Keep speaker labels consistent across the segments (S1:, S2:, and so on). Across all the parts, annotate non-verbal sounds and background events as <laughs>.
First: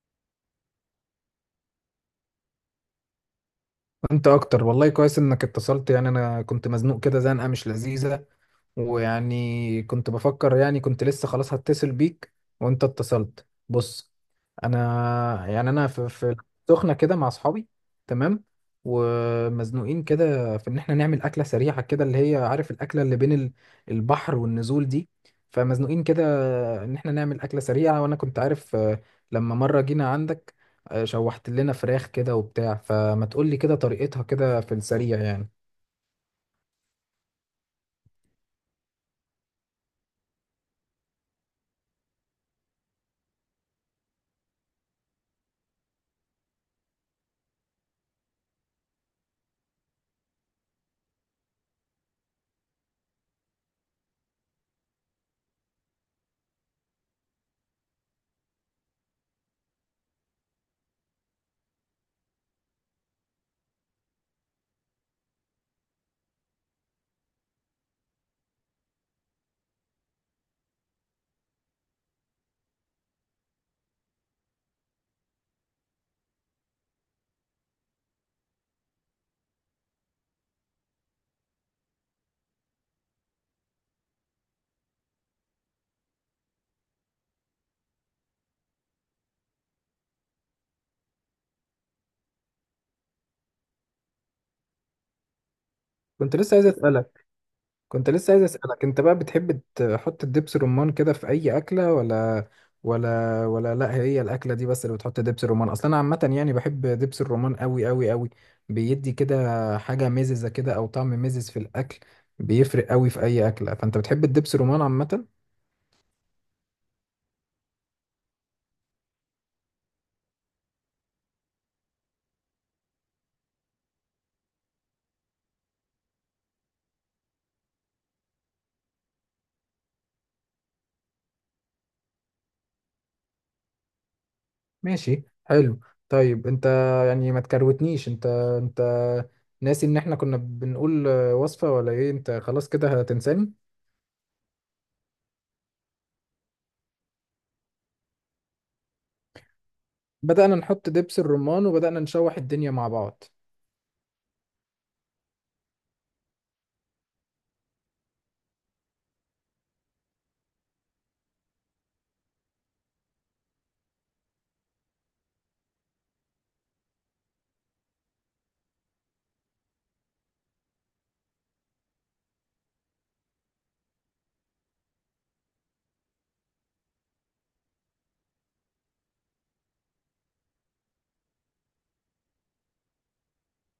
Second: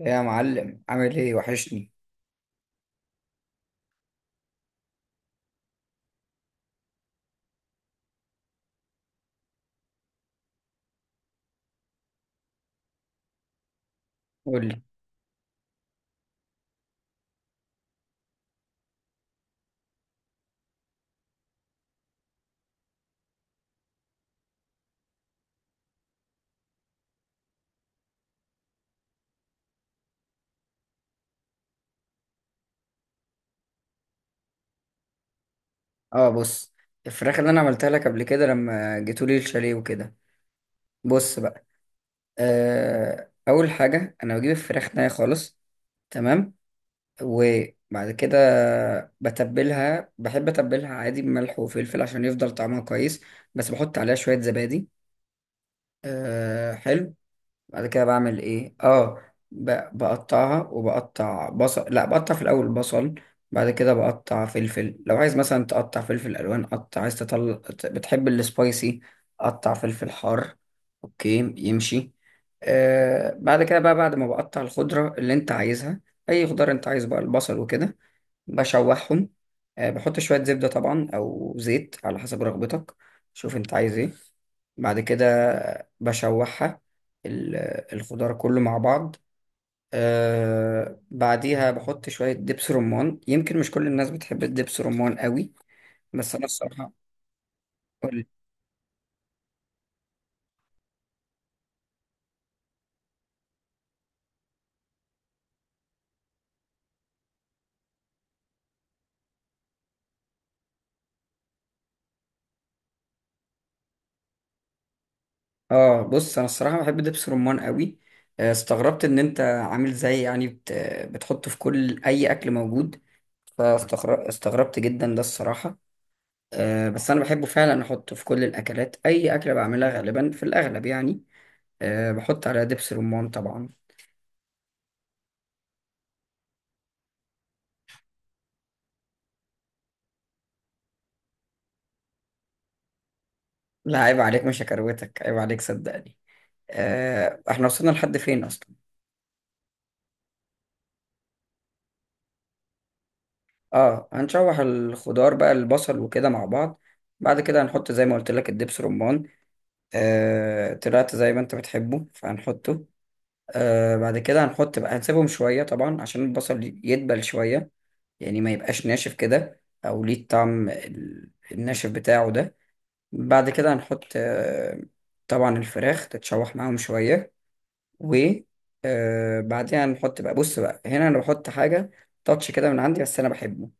S1: يا <laughs> معلم، عامل ايه؟ وحشني.
S2: انت اكتر والله، كويس انك اتصلت. يعني انا كنت مزنوق كده، زنقه مش لذيذه. ويعني كنت بفكر، يعني كنت لسه خلاص هتصل بيك وانت اتصلت. بص،
S1: قول لي.
S2: يعني انا في سخنة كده مع اصحابي، تمام. ومزنوقين كده في ان احنا نعمل اكلة سريعة كده، اللي هي عارف الاكلة اللي بين البحر والنزول دي. فمزنوقين كده ان احنا نعمل اكلة سريعة، وانا كنت عارف. لما مرة جينا عندك شوحت لنا فراخ كده وبتاع، فما تقولي كده طريقتها كده في السريع يعني.
S1: اه، بص. الفراخ اللي انا عملتها لك قبل كده لما جيتولي الشاليه وكده، بص بقى. آه، اول حاجه انا بجيب الفراخ نيه خالص. تمام. وبعد كده بتبلها، بحب اتبلها عادي بملح وفلفل عشان يفضل طعمها كويس، بس بحط عليها شويه زبادي. آه، حلو. بعد كده بعمل ايه؟ اه، بقطعها وبقطع بصل، لا، بقطع في الاول بصل. بعد كده بقطع فلفل، لو عايز مثلا تقطع فلفل الوان قطع عايز تطلع. بتحب السبايسي؟ قطع فلفل حار. اوكي، يمشي. آه، بعد كده بقى بعد ما بقطع الخضرة اللي انت عايزها، اي خضار انت عايز بقى، البصل وكده، بشوحهم. بحط شوية زبدة طبعا أو زيت على حسب رغبتك. شوف أنت عايز إيه. بعد كده بشوحها، ال- الخضار كله مع بعض. آه، بعديها بحط شوية دبس رمان. يمكن مش كل الناس بتحب الدبس رمان قوي، بس
S2: كنت
S1: أنا
S2: لسه عايز
S1: الصراحة.
S2: اسألك، كنت
S1: قولي.
S2: لسه عايز اسالك، انت بقى بتحب تحط الدبس رمان كده في اي اكله ولا؟ ولا، ولا، لا، هي الاكله دي بس اللي بتحط دبس رمان. اصلا انا عامه يعني بحب دبس الرمان قوي قوي قوي، بيدي كده حاجه مززه كده او طعم مزز في الاكل. بيفرق قوي في اي اكله، فانت بتحب الدبس رمان عامه؟
S1: آه، بص، أنا الصراحة بحب دبس رمان قوي. آه، استغربت إن أنت عامل زي يعني بتحطه في كل أي أكل موجود، فاستغربت جدا ده الصراحة. بس انا بحبه، فعلا احطه في كل الاكلات، اي اكله بعملها غالبا في الاغلب يعني، أه، بحط عليها دبس رمان طبعا.
S2: ماشي، حلو. طيب انت، يعني ما تكروتنيش، انت ناسي ان احنا كنا بنقول وصفه ولا ايه؟ انت خلاص كده هتنساني؟
S1: لا، عيب عليك، مش هكروتك، عيب عليك صدقني. أه، احنا وصلنا لحد فين اصلا؟
S2: بدأنا نحط دبس الرمان وبدأنا نشوح الدنيا مع بعض.
S1: اه، هنشوح الخضار بقى، البصل وكده مع بعض. بعد كده هنحط زي ما قلت لك الدبس رمان. أه، طلعت زي ما انت بتحبه فهنحطه. أه، بعد كده هنحط بقى، هنسيبهم شويه طبعا عشان البصل يدبل شويه، يعني ما يبقاش ناشف كده او ليه الطعم الناشف بتاعه ده. بعد كده هنحط طبعا الفراخ تتشوح معاهم شوية. وبعدين هنحط بقى، بص بقى هنا انا بحط حاجة تاتش كده من عندي بس انا بحبه.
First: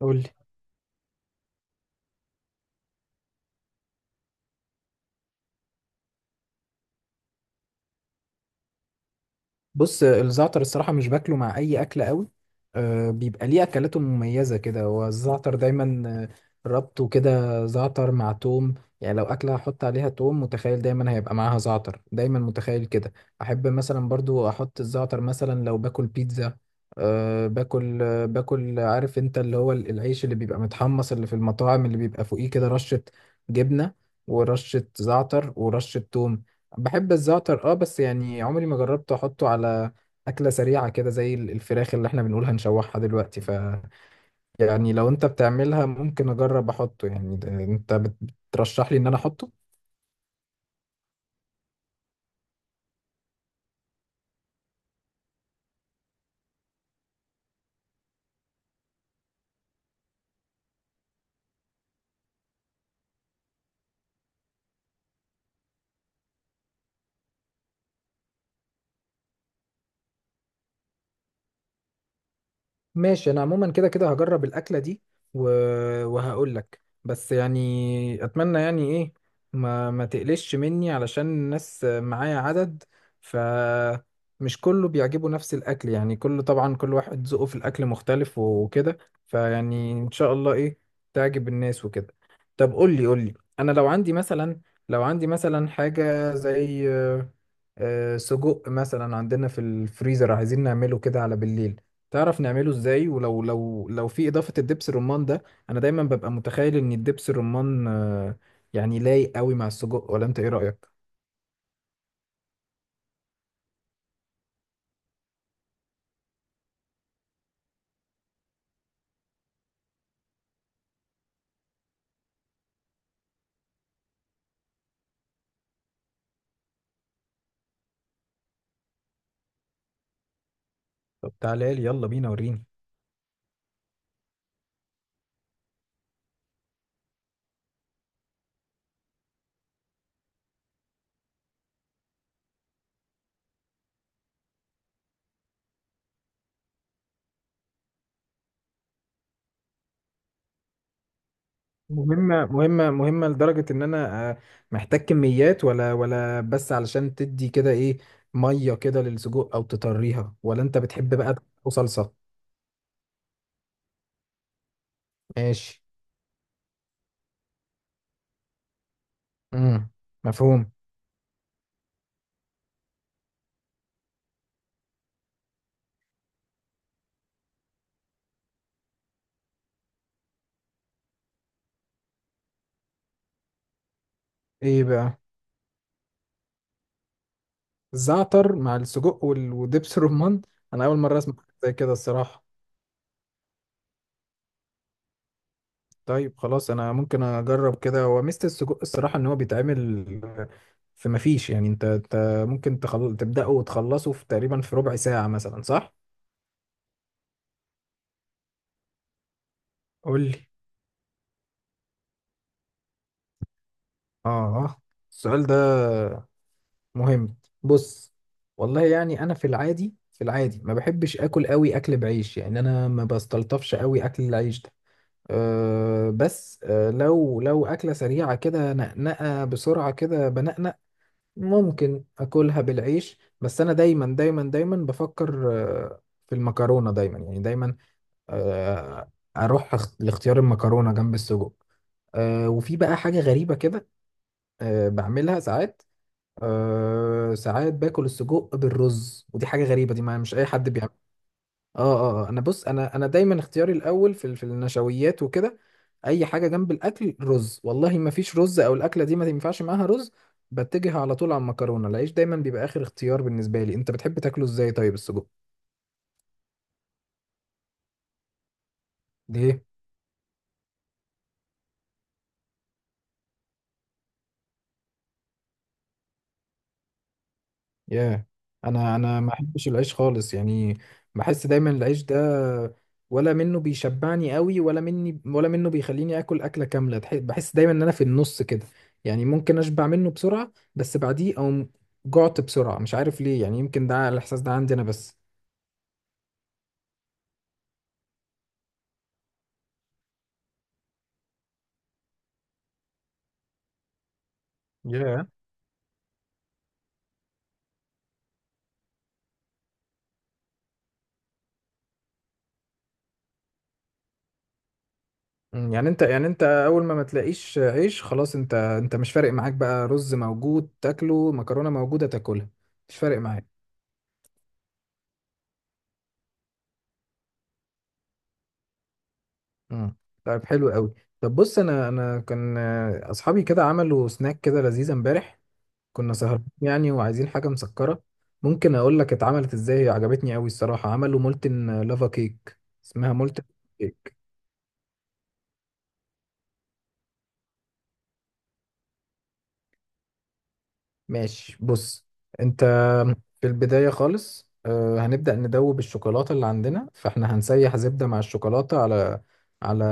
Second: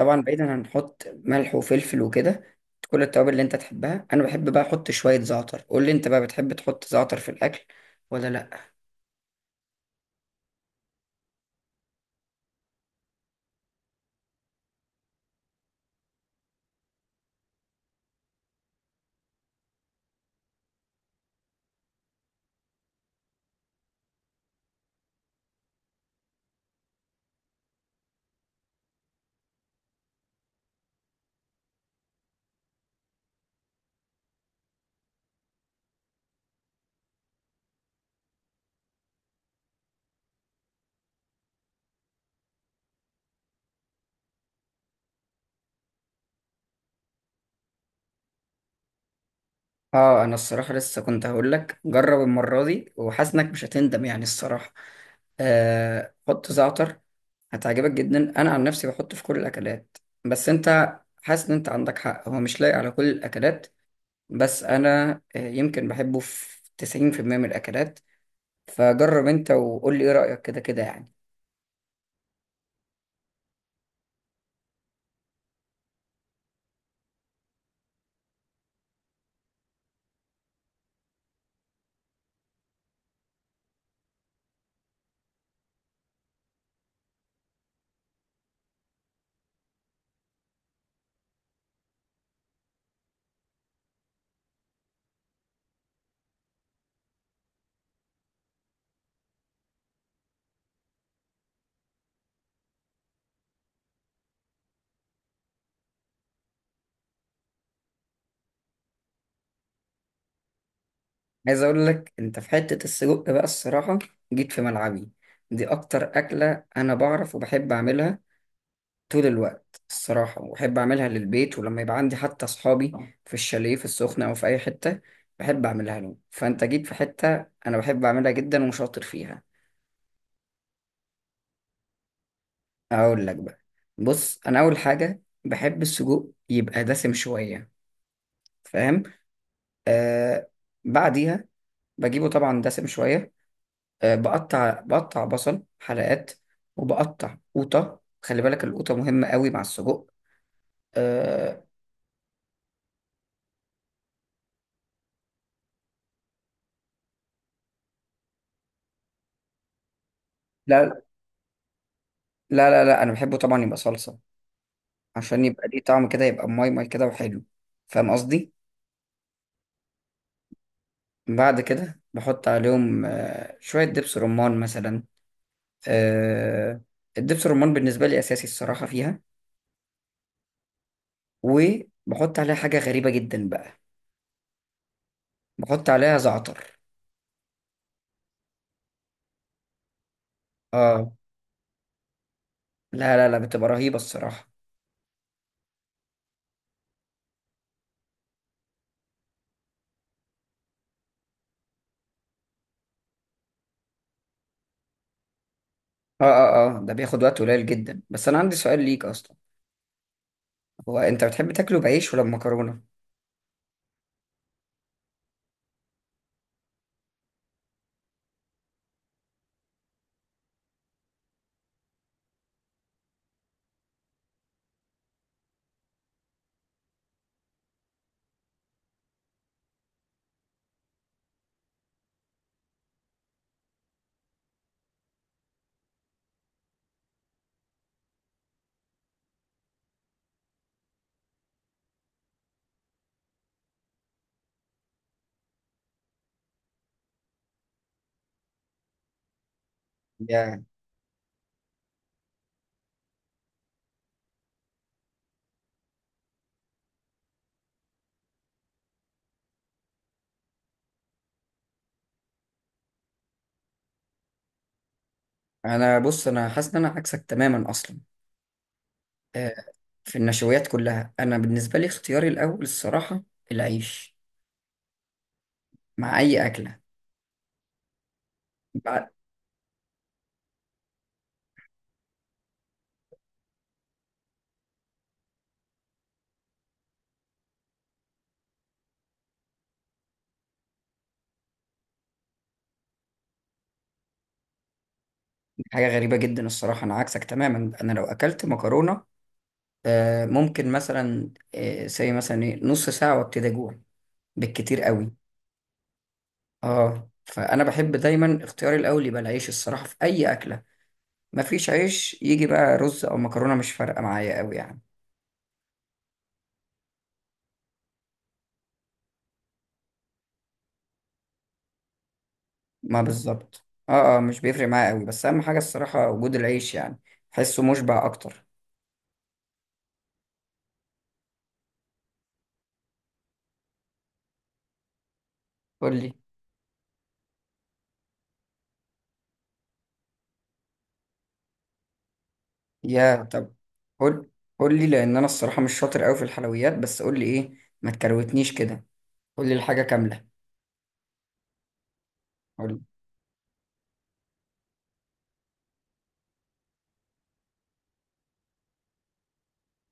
S2: قول لي،
S1: بعيدا هنحط ملح وفلفل وكده، كل التوابل اللي انت تحبها. انا بحب بقى احط شوية زعتر. قول لي انت بقى، بتحب تحط زعتر في الاكل ولا لا؟
S2: بص الزعتر الصراحة مش باكله مع أي أكلة قوي. آه، بيبقى ليه أكلاته مميزة كده، هو الزعتر دايما. ربطه كده زعتر مع توم. يعني لو أكلة هحط عليها توم، متخيل دايما هيبقى معاها زعتر، دايما متخيل كده. أحب مثلا برضو أحط الزعتر مثلا لو باكل بيتزا. أه باكل، باكل، عارف انت اللي هو العيش اللي بيبقى متحمص اللي في المطاعم اللي بيبقى فوقيه كده رشة جبنة ورشة زعتر ورشة توم. بحب الزعتر، اه بس يعني عمري ما جربت احطه على اكله سريعه كده زي الفراخ اللي احنا بنقول هنشوحها دلوقتي. ف يعني لو انت بتعملها، ممكن اجرب احطه، يعني انت بترشح لي ان انا احطه.
S1: اه، انا الصراحه لسه كنت هقول لك جرب المره دي، وحاسس انك مش هتندم يعني الصراحه. آه، حط زعتر. هتعجبك جدا. انا عن نفسي بحطه في كل الاكلات. بس انت حاسس ان انت عندك حق، هو مش لايق على كل الاكلات. بس انا يمكن بحبه في 90% من الاكلات. فجرب انت وقول لي ايه رايك، كده كده يعني.
S2: ماشي، انا عموما كده كده هجرب الاكله دي و... وهقول لك. بس يعني اتمنى يعني ايه، ما تقلش مني، علشان الناس معايا عدد. ف مش كله بيعجبه نفس الاكل، يعني كله طبعا، كل واحد ذوقه في الاكل مختلف وكده. فيعني ان شاء الله ايه، تعجب الناس وكده. طب قول لي، انا لو عندي مثلا، لو عندي مثلا حاجه زي سجق مثلا عندنا في الفريزر، عايزين نعمله كده على بالليل. تعرف نعمله ازاي؟ ولو لو لو في اضافه الدبس الرمان ده. انا دايما ببقى متخيل ان الدبس الرمان يعني لايق قوي مع السجق، ولا انت ايه رايك؟
S1: عايز اقول لك انت، في حته السجق بقى الصراحه، جيت في ملعبي. دي اكتر اكله انا بعرف وبحب اعملها طول الوقت الصراحة، وبحب أعملها للبيت ولما يبقى عندي حتى أصحابي في الشاليه في السخنة أو في أي حتة، بحب أعملها لهم. فأنت جيت في حتة أنا بحب أعملها جدا وشاطر فيها.
S2: طب تعالى لي، يلا بينا وريني.
S1: أقول لك بقى. بص، أنا أول حاجة بحب السجق يبقى دسم شوية. فاهم؟ آه. بعديها بجيبه طبعا دسم شوية. آه، بقطع بصل حلقات، وبقطع قوطة. خلي بالك، القوطة مهمة قوي مع السجق. آه.
S2: مهمه مهمه مهمه، لدرجه ان انا محتاج كميات، ولا بس علشان تدي كده ايه، ميه كده للسجق او تطريها، ولا انت
S1: لا،
S2: بتحب بقى وصلصه؟
S1: لا، لا، لا، أنا بحبه طبعا يبقى صلصة عشان يبقى ليه
S2: ماشي.
S1: طعم كده، يبقى ماي ماي كده وحلو. فاهم قصدي؟
S2: امم مفهوم.
S1: بعد كده بحط عليهم شوية دبس رمان مثلا. آه، الدبس رمان بالنسبة لي أساسي الصراحة فيها. وبحط عليها حاجة غريبة جدا بقى.
S2: ايه بقى،
S1: بحط عليها زعتر.
S2: زعتر مع السجق ودبس الرمان؟ انا اول
S1: اه.
S2: مره اسمع حاجة زي كده الصراحه.
S1: لا، لا، لا، بتبقى رهيبة الصراحة.
S2: طيب خلاص، انا ممكن اجرب كده. هو ميزة السجق الصراحة ان هو بيتعمل في، مفيش يعني، انت ممكن تبدأه وتخلصه في تقريبا في ربع ساعة مثلا، صح؟
S1: اه، اه، اه، ده بياخد وقت قليل جدا. بس أنا عندي سؤال ليك أصلا،
S2: قول لي
S1: هو أنت بتحب تاكله بعيش ولا بمكرونة؟
S2: اه، السؤال ده مهم. بص، والله يعني انا في العادي، في العادي ما بحبش اكل قوي اكل بعيش، يعني انا ما بستلطفش قوي اكل العيش ده. أه بس أه لو اكله سريعه كده، نقنقه بسرعه كده بنقنق، ممكن اكلها بالعيش. بس انا دايما دايما دايما بفكر في المكرونه دايما، يعني دايما، اروح لاختيار المكرونه جنب السجق. وفي بقى حاجه غريبه كده، بعملها ساعات. ساعات باكل السجق بالرز، ودي حاجه غريبه، دي ما مش اي
S1: يعني
S2: حد. اه اه، انا بص، انا دايما اختياري الاول في في النشويات وكده. اي حاجه جنب الاكل رز، والله ما فيش رز او الاكله دي ما ينفعش معاها رز. بتجه على طول على المكرونه، العيش دايما بيبقى اخر اختيار بالنسبه لي. انت بتحب تاكله ازاي طيب السجق؟
S1: أنا بص، أنا حاسس إن أنا عكسك تماما أصلا.
S2: ليه؟
S1: في النشويات كلها انا بالنسبه لي اختياري الاول الصراحه العيش، مع اي اكله.
S2: ياه، انا
S1: بع-
S2: انا ما احبش العيش خالص يعني. بحس دايما العيش ده ولا منه بيشبعني قوي، ولا مني ولا منه بيخليني اكل اكله كامله، بحس دايما ان انا في النص كده. يعني ممكن اشبع منه بسرعه بس بعديه او جعت بسرعه، مش عارف ليه يعني، يمكن ده الاحساس ده عندي انا بس.
S1: حاجه غريبه جدا الصراحه، انا عكسك تماما. انا لو اكلت مكرونه، ممكن مثلا زي مثلا ايه نص ساعه وابتدي اجوع بالكتير قوي.
S2: ياه،
S1: اه، فانا بحب دايما اختياري الاول يبقى العيش الصراحه في اي اكله. ما فيش عيش يجي بقى رز او مكرونه، مش فارقه معايا قوي يعني.
S2: مم، يعني انت، يعني انت اول ما تلاقيش عيش خلاص، انت مش فارق معاك بقى، رز موجود تاكله، مكرونه موجوده تاكلها. مش
S1: ما
S2: فارق معاك.
S1: بالظبط، اه اه، مش بيفرق معايا قوي، بس اهم حاجه الصراحه وجود العيش يعني. بحسه مشبع اكتر.
S2: مم. طيب حلو قوي. طب بص، انا كان اصحابي كده عملوا سناك كده لذيذ امبارح.
S1: قول
S2: كنا
S1: لي.
S2: سهرانين يعني وعايزين حاجه مسكره. ممكن اقول لك اتعملت ازاي، هي عجبتني قوي الصراحه. عملوا مولتن لافا كيك، اسمها
S1: يا
S2: مولتن
S1: طب،
S2: كيك.
S1: قول قول لي لان انا الصراحه مش شاطر قوي في الحلويات، بس قول لي ايه، ما تكروتنيش كده، قول لي الحاجه كامله.
S2: ماشي، بص
S1: قول لي.
S2: انت. في البدايه خالص هنبدا ندوب الشوكولاته اللي عندنا، فاحنا هنسيح زبده مع الشوكولاته على على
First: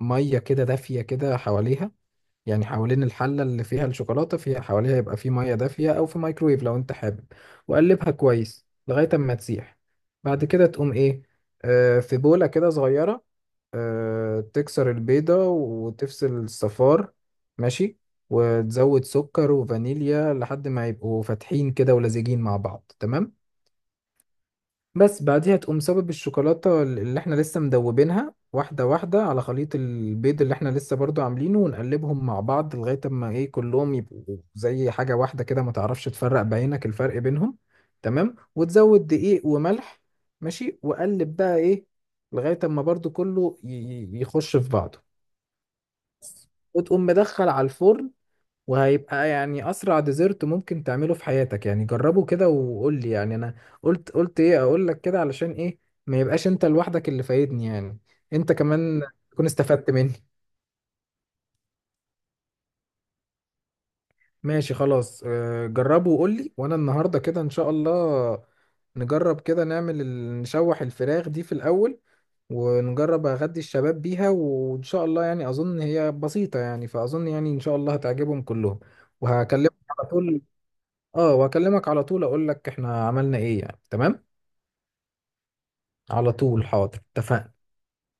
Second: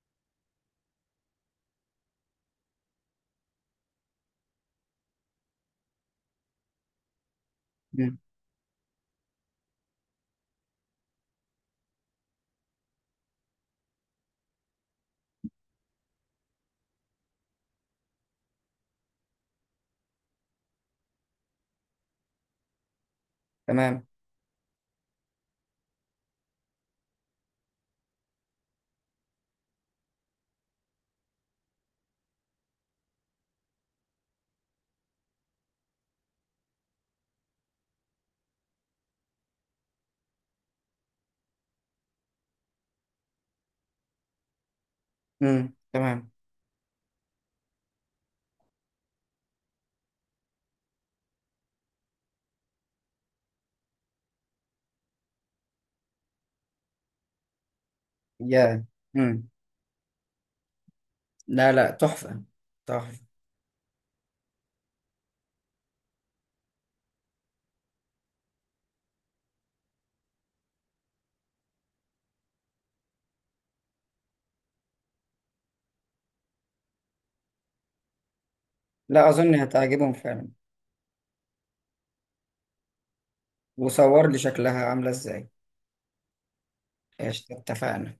S2: ميه كده دافيه كده حواليها، يعني حوالين الحلة اللي فيها الشوكولاتة، فيها حواليها يبقى في مية دافية أو في مايكرويف لو أنت حابب. وقلبها
S1: مم.
S2: كويس لغاية أما تسيح. بعد كده تقوم إيه، آه في بولة كده صغيرة، آه تكسر البيضة وتفصل الصفار. ماشي، وتزود سكر وفانيليا لحد ما يبقوا فاتحين كده ولزجين مع بعض، تمام.
S1: تمام.
S2: بس بعديها تقوم صابب الشوكولاتة اللي احنا لسه مدوبينها، واحدة واحدة، على خليط البيض اللي احنا لسه برضو عاملينه، ونقلبهم مع بعض لغاية اما ايه كلهم يبقوا زي حاجة واحدة كده، ما تعرفش تفرق بعينك الفرق بينهم. تمام، وتزود دقيق وملح. ماشي، وقلب بقى ايه لغاية اما برضو كله يخش في بعضه.
S1: مم. تمام.
S2: وتقوم مدخل على الفرن، وهيبقى يعني اسرع ديزرت ممكن تعمله في حياتك. يعني جربه كده وقول لي، يعني انا قلت ايه اقول لك كده علشان ايه، ما يبقاش انت لوحدك اللي فايدني يعني، انت
S1: يا.
S2: كمان تكون
S1: مم.
S2: استفدت مني.
S1: لا، لا، تحفه، تحفه.
S2: ماشي خلاص، جربه وقول لي. وانا النهارده كده ان شاء الله نجرب كده، نعمل نشوح الفراخ دي في الاول، ونجرب اغدي الشباب بيها. وان شاء الله يعني اظن هي بسيطة يعني، فاظن يعني ان شاء الله هتعجبهم كلهم.
S1: لا اظن
S2: وهكلمك على
S1: هتعجبهم
S2: طول.
S1: فعلا.
S2: اه، واكلمك على طول اقول لك احنا عملنا ايه يعني، تمام.
S1: وصور لي شكلها عامله ازاي.
S2: على طول، حاضر،
S1: ايش
S2: اتفقنا.
S1: اتفقنا؟